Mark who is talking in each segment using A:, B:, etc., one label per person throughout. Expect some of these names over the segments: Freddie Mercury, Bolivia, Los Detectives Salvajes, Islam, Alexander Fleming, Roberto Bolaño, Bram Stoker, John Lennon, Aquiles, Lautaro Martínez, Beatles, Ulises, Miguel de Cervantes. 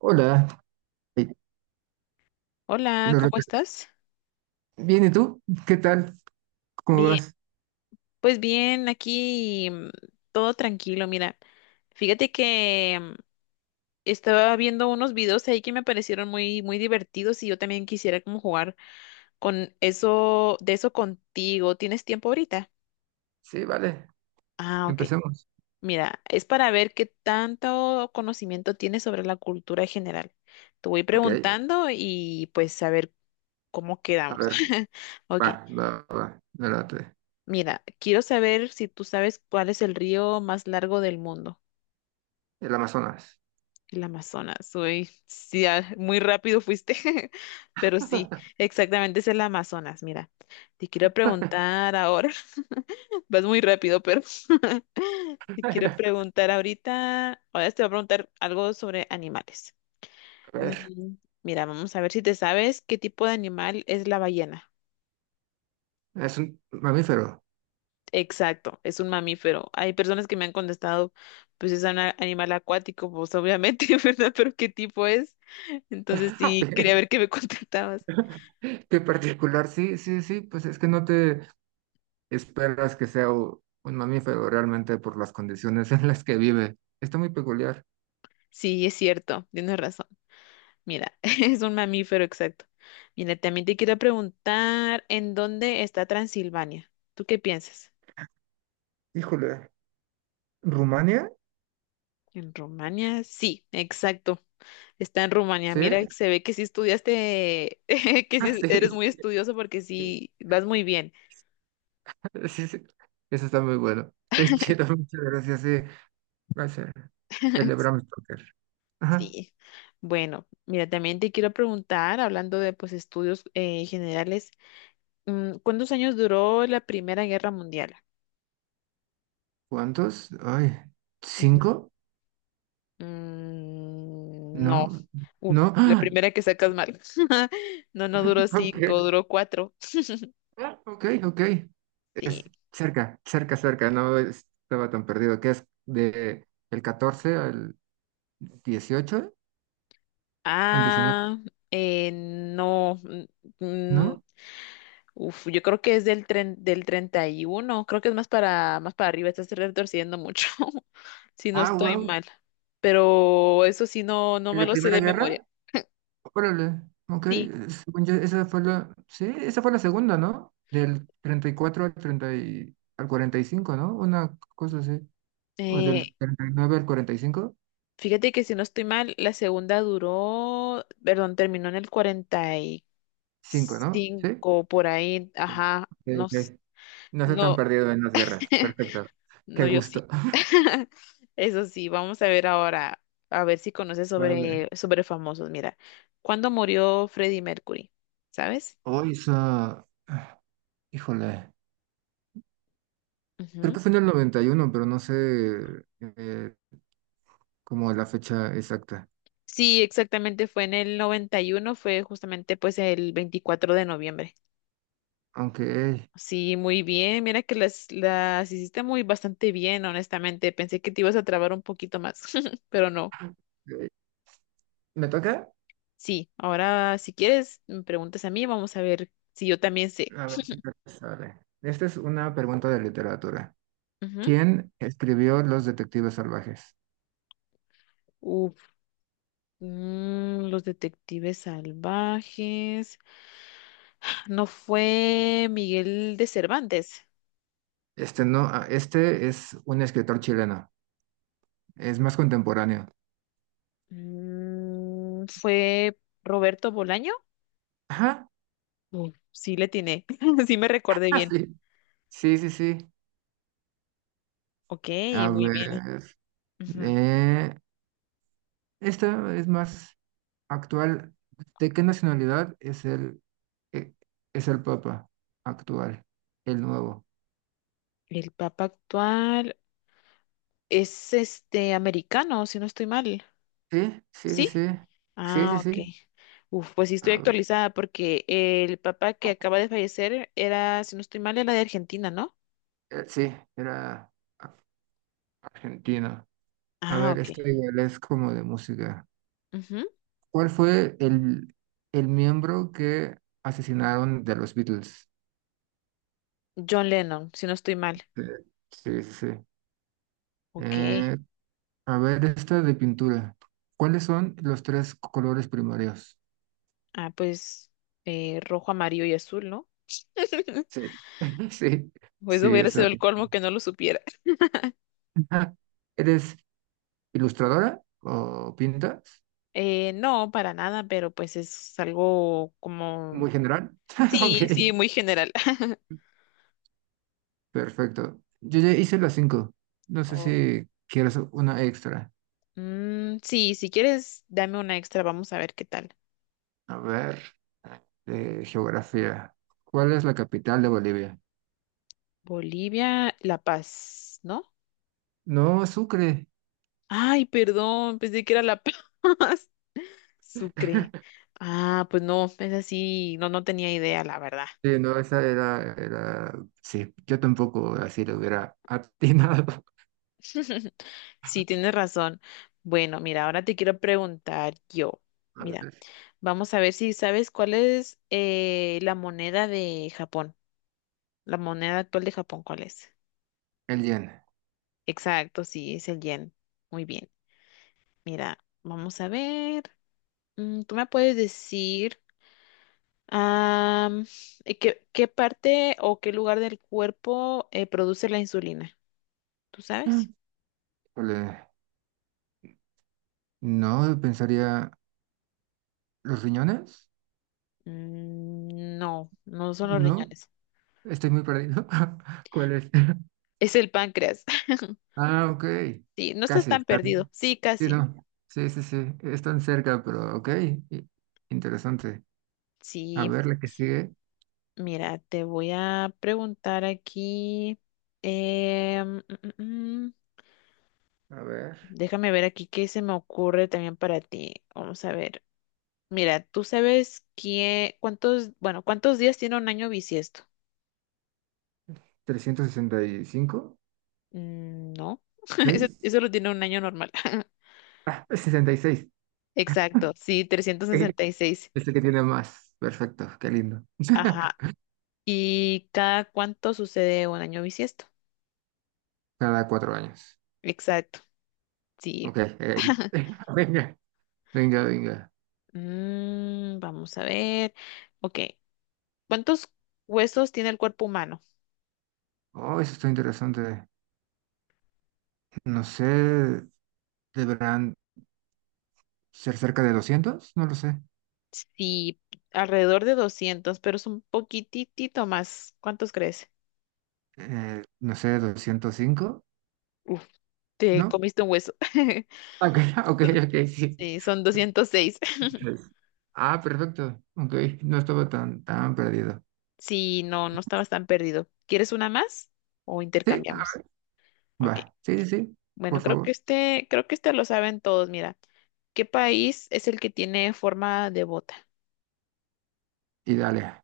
A: Hola, eh,
B: Hola,
A: no
B: ¿cómo
A: rec-
B: estás?
A: bien, ¿y tú? ¿Qué tal? ¿Cómo
B: Bien,
A: vas?
B: pues bien, aquí todo tranquilo. Mira, fíjate que estaba viendo unos videos ahí que me parecieron muy, muy divertidos y yo también quisiera como jugar con eso, de eso contigo. ¿Tienes tiempo ahorita?
A: Sí, vale,
B: Ah, ok.
A: empecemos.
B: Mira, es para ver qué tanto conocimiento tienes sobre la cultura en general. Te voy
A: Ok,
B: preguntando y pues a ver cómo
A: a
B: quedamos.
A: ver,
B: Ok.
A: va, va, va, me late.
B: Mira, quiero saber si tú sabes cuál es el río más largo del mundo,
A: El Amazonas.
B: el Amazonas. Uy, sí, ah, muy rápido fuiste, pero sí, exactamente es el Amazonas. Mira, te quiero preguntar ahora, vas muy rápido, pero te quiero
A: A
B: preguntar ahorita, ahora te voy a preguntar algo sobre animales.
A: ver,
B: Mm, Mira, vamos a ver si te sabes qué tipo de animal es la ballena.
A: es un mamífero.
B: Exacto, es un mamífero. Hay personas que me han contestado, pues es un animal acuático, pues obviamente, ¿verdad? Pero ¿qué tipo es? Entonces
A: Ok,
B: sí, quería ver qué me contestabas.
A: qué particular, sí, sí, sí, pues es que no te esperas que sea un mamífero realmente por las condiciones en las que vive. Está muy peculiar.
B: Sí, es cierto, tienes razón. Mira, es un mamífero, exacto. Mira, también te quiero preguntar, ¿en dónde está Transilvania? ¿Tú qué piensas?
A: Híjole, ¿Rumania?
B: ¿En Rumania? Sí, exacto. Está en Rumania.
A: Sí,
B: Mira, se ve que sí estudiaste, que
A: ah,
B: sí
A: sí.
B: eres muy estudioso porque sí, vas muy bien.
A: Sí, sí. Eso está muy bueno. Qué chido, muchas gracias. Sí, va a ser el de Bram Stoker. Ajá.
B: Sí. Bueno, mira, también te quiero preguntar, hablando de pues estudios generales, ¿cuántos años duró la Primera Guerra Mundial?
A: ¿Cuántos? Ay,
B: Ujú.
A: ¿cinco?
B: No.
A: No,
B: Uf,
A: no.
B: la
A: ¡Ah!
B: primera que sacas mal. No, no duró
A: Ok,
B: cinco, duró cuatro.
A: ah, ok, ok.
B: Sí.
A: Es cerca, cerca, cerca. No estaba tan perdido. ¿Qué es? De el 14 al 18. ¿Al 19?
B: Ah, no. Mm,
A: ¿No?
B: Uf, yo creo que es del 31. Creo que es más para arriba, estás retorciendo mucho, si no
A: Ah,
B: estoy
A: wow.
B: mal. Pero eso sí, no, no
A: ¿En
B: me
A: la
B: lo sé
A: Primera
B: de memoria.
A: Guerra? Órale, ok.
B: Sí,
A: Según yo, esa fue la, sí, esa fue la segunda, ¿no? Del 34 al al 45, ¿no? Una cosa así. O
B: eh,
A: del 39 al 45,
B: fíjate que si no estoy mal, la segunda duró, perdón, terminó en el cuarenta y
A: 5, ¿no? Sí.
B: cinco por ahí,
A: Sí.
B: ajá,
A: Ok,
B: no,
A: ok. No estoy tan
B: no.
A: perdido en las guerras. Perfecto.
B: No,
A: Qué
B: yo sí.
A: gusto.
B: Eso sí, vamos a ver ahora, a ver si conoces sobre,
A: Vale.
B: sobre famosos. Mira, ¿cuándo murió Freddie Mercury? ¿Sabes?
A: Hoy esa, ah, híjole, creo
B: Ujú.
A: que fue en el 91, pero no sé eh, como la fecha exacta.
B: Sí, exactamente, fue en el 91, fue justamente pues el 24 de noviembre.
A: Aunque,
B: Sí, muy bien, mira que las hiciste muy bastante bien, honestamente. Pensé que te ibas a trabar un poquito más, pero no.
A: eh, ¿me toca?
B: Sí, ahora si quieres, me preguntas a mí, vamos a ver si yo también sé.
A: A ver, ¿qué tal te sale? Esta es una pregunta de literatura. ¿Quién escribió Los Detectives Salvajes?
B: Ujú. Los detectives salvajes. No fue Miguel de Cervantes.
A: Este no, ah, este es un escritor chileno. Es más contemporáneo.
B: Fue Roberto Bolaño.
A: Ajá.
B: Uf, sí le tiene, sí me recordé
A: Ah,
B: bien.
A: sí. Sí, sí, sí.
B: Ok,
A: A
B: muy bien.
A: ver.
B: Ujú.
A: eh, Esta es más actual. ¿De qué nacionalidad es eh, el Papa actual? El nuevo.
B: El Papa actual es este americano, si no estoy mal.
A: Sí, sí, sí,
B: ¿Sí?
A: sí. Sí, sí,
B: Ah, ok.
A: sí.
B: Uf, pues sí estoy
A: A ver,
B: actualizada porque el Papa que acaba de fallecer era, si no estoy mal, era de Argentina, ¿no?
A: sí, era a- argentino. A
B: Ah,
A: ver,
B: ok.
A: esta igual es como de música.
B: Ujú.
A: ¿Cuál fue el miembro que asesinaron de los Beatles?
B: John Lennon, si no estoy mal.
A: Eh, Sí, sí, sí.
B: Ok.
A: Eh, a ver, esta de pintura. ¿Cuáles son los tres colores primarios?
B: Ah, pues rojo, amarillo y azul, ¿no?
A: Sí, sí,
B: Pues
A: sí,
B: hubiera
A: esa.
B: sido el colmo que no lo supiera.
A: ¿Eres ilustradora o pintas?
B: No, para nada, pero pues es algo como...
A: Muy general. Ok,
B: Sí, sí, muy general.
A: perfecto. Yo ya hice las cinco. No sé
B: Oh,
A: si quieres una extra.
B: sí, si quieres, dame una extra, vamos a ver qué tal.
A: A ver, de geografía. ¿Cuál es la capital de Bolivia?
B: Bolivia, La Paz, ¿no?
A: No, Sucre.
B: Ay, perdón, pensé que era La Paz. Sucre. Ah, pues no, es así, no, no tenía idea, la verdad.
A: Sí, no, esa era... Sí, yo tampoco así lo hubiera atinado.
B: Sí, tienes razón. Bueno, mira, ahora te quiero preguntar yo.
A: A
B: Mira,
A: ver,
B: vamos a ver si sabes cuál es la moneda de Japón. La moneda actual de Japón, ¿cuál es?
A: el yen.
B: Exacto, sí, es el yen. Muy bien. Mira, vamos a ver. ¿Tú me puedes decir am, qué parte o qué lugar del cuerpo produce la insulina? ¿Tú sabes?
A: Mm. Híjole, no, pensaría. ¿Los riñones?
B: No, no son los
A: No,
B: riñones.
A: estoy muy perdido. ¿Cuál es?
B: Es el páncreas.
A: Ah, ok.
B: Sí, no estás
A: Casi.
B: tan perdido. Sí,
A: Sí,
B: casi.
A: no. Sí, sí, sí. Están cerca, pero ok. i- Interesante. A
B: Sí,
A: ver, la que sigue.
B: mira, te voy a preguntar aquí. em, mm, mm, mm,
A: A ver.
B: Déjame ver aquí qué se me ocurre también para ti. Vamos a ver. Mira, ¿tú sabes bueno, cuántos días tiene un año bisiesto?
A: 365.
B: No, eso,
A: Seis.
B: eso lo tiene un año normal.
A: Ah, es 66.
B: Exacto, sí, trescientos sesenta y seis.
A: Este que tiene más. Perfecto, qué lindo.
B: Ajá. ¿Y cada cuánto sucede un año bisiesto?
A: Cada 4 años.
B: Exacto, sí.
A: Ok, venga, venga, venga.
B: Vamos a ver. Ok. ¿Cuántos huesos tiene el cuerpo humano?
A: Oh, eso está interesante. No sé, deberán ser cerca de 200, no lo sé.
B: Sí, alrededor de 200, pero es un poquitito más. ¿Cuántos crees?
A: No sé, 205,
B: Uf, te
A: ¿no?
B: comiste un hueso.
A: Ok, ok, ok, sí.
B: Sí, son 206.
A: Seis. Ah, perfecto. Ok, no estaba tan, tan perdido.
B: Sí, no, no estabas tan perdido. ¿Quieres una más o
A: Sí,
B: intercambiamos?
A: ah,
B: Ok.
A: va. Sí, sí, sí, por
B: Bueno, creo que
A: favor.
B: este, creo que este lo saben todos. Mira, ¿qué país es el que tiene forma de bota?
A: Y dale.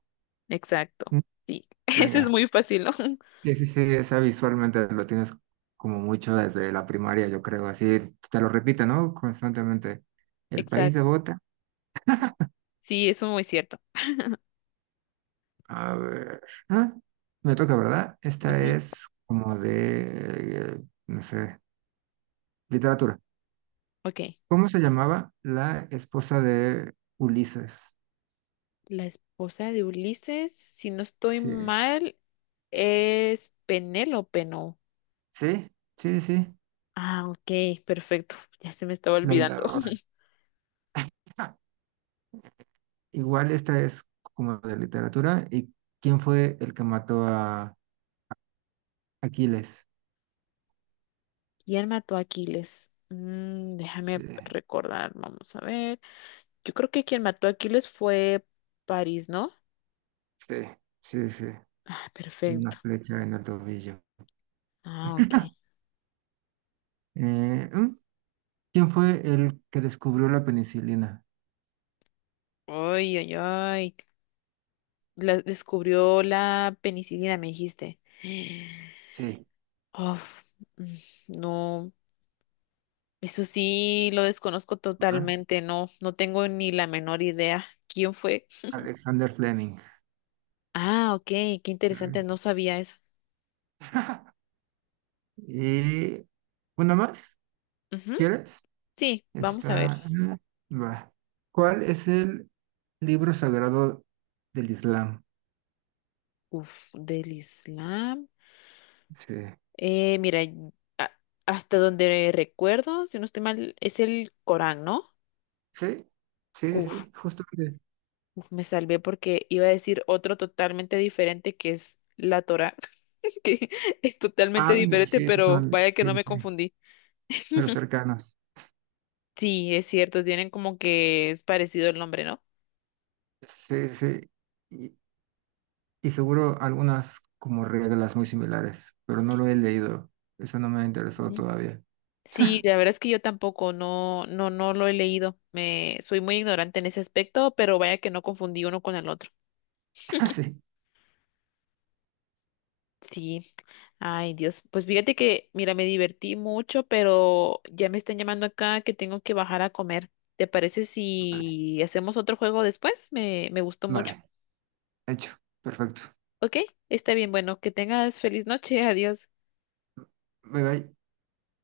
B: Exacto. Sí, ese es
A: Venga,
B: muy fácil, ¿no?
A: sí, sí, sí, esa visualmente lo tienes como mucho desde la primaria, yo creo, así te lo repite, ¿no? Constantemente. El país de
B: Exacto.
A: Bota,
B: Sí, eso es muy cierto.
A: a ver, ah, me toca, ¿verdad? Esta
B: Ujú.
A: es como de, no sé, literatura.
B: Ok.
A: ¿Cómo se llamaba la esposa de Ulises?
B: La esposa de Ulises, si no estoy
A: Sí,
B: mal, es Penélope, ¿no?
A: sí, sí, sí,
B: Ah, ok, perfecto. Ya se me estaba
A: la
B: olvidando.
A: hiladora. Ah, igual esta es como de literatura. ¿Y quién fue el que mató a Aquiles?
B: ¿Quién mató a Aquiles? Mm,
A: Sí.
B: déjame recordar, vamos a ver. Yo creo que quien mató a Aquiles fue París, ¿no?
A: Sí, sí, sí,
B: Ah,
A: con una
B: perfecto.
A: flecha en el tobillo.
B: Ah, ok.
A: Eh, ¿mm? ¿Quién fue el que descubrió la penicilina?
B: Ay, ay, ay. Descubrió la penicilina, me dijiste.
A: Sí.
B: Uf, no. Eso sí, lo desconozco
A: ¿Ah?
B: totalmente, no, no tengo ni la menor idea. ¿Quién fue?
A: Alexander Fleming.
B: Ah, ok, qué
A: Sí.
B: interesante, no sabía eso.
A: Y una más,
B: Ujú.
A: ¿quieres?
B: Sí, vamos a ver.
A: Está. Va. ¿Cuál es el libro sagrado del Islam?
B: Uf, del Islam.
A: Sí.
B: Mira, a- hasta donde recuerdo, si no estoy mal, es el Corán, ¿no?
A: Sí, sí, sí,
B: Uf,
A: sí, justamente.
B: uf, me salvé porque iba a decir otro totalmente diferente que es la Torá, que es totalmente
A: Ah, venga,
B: diferente,
A: sí, sí,
B: pero
A: son,
B: vaya que
A: sí,
B: no
A: sí,
B: me
A: sí,
B: confundí.
A: pero cercanos.
B: Sí, es cierto, tienen como que es parecido el nombre, ¿no?
A: Sí, sí. Y, Y seguro algunas como reglas muy similares, pero no lo he leído. Eso no me ha interesado
B: Ujú.
A: todavía.
B: Sí, la verdad es que yo tampoco, no, no, no lo he leído. Soy muy ignorante en ese aspecto, pero vaya que no confundí uno con el otro.
A: Ah, sí.
B: Sí, ay Dios, pues fíjate que, mira, me divertí mucho, pero ya me están llamando acá que tengo que bajar a comer. ¿Te parece
A: Vale,
B: si hacemos otro juego después? Me gustó mucho.
A: vale. Hecho. Perfecto.
B: Ok, está bien, bueno, que tengas feliz noche, adiós.
A: Bye bye.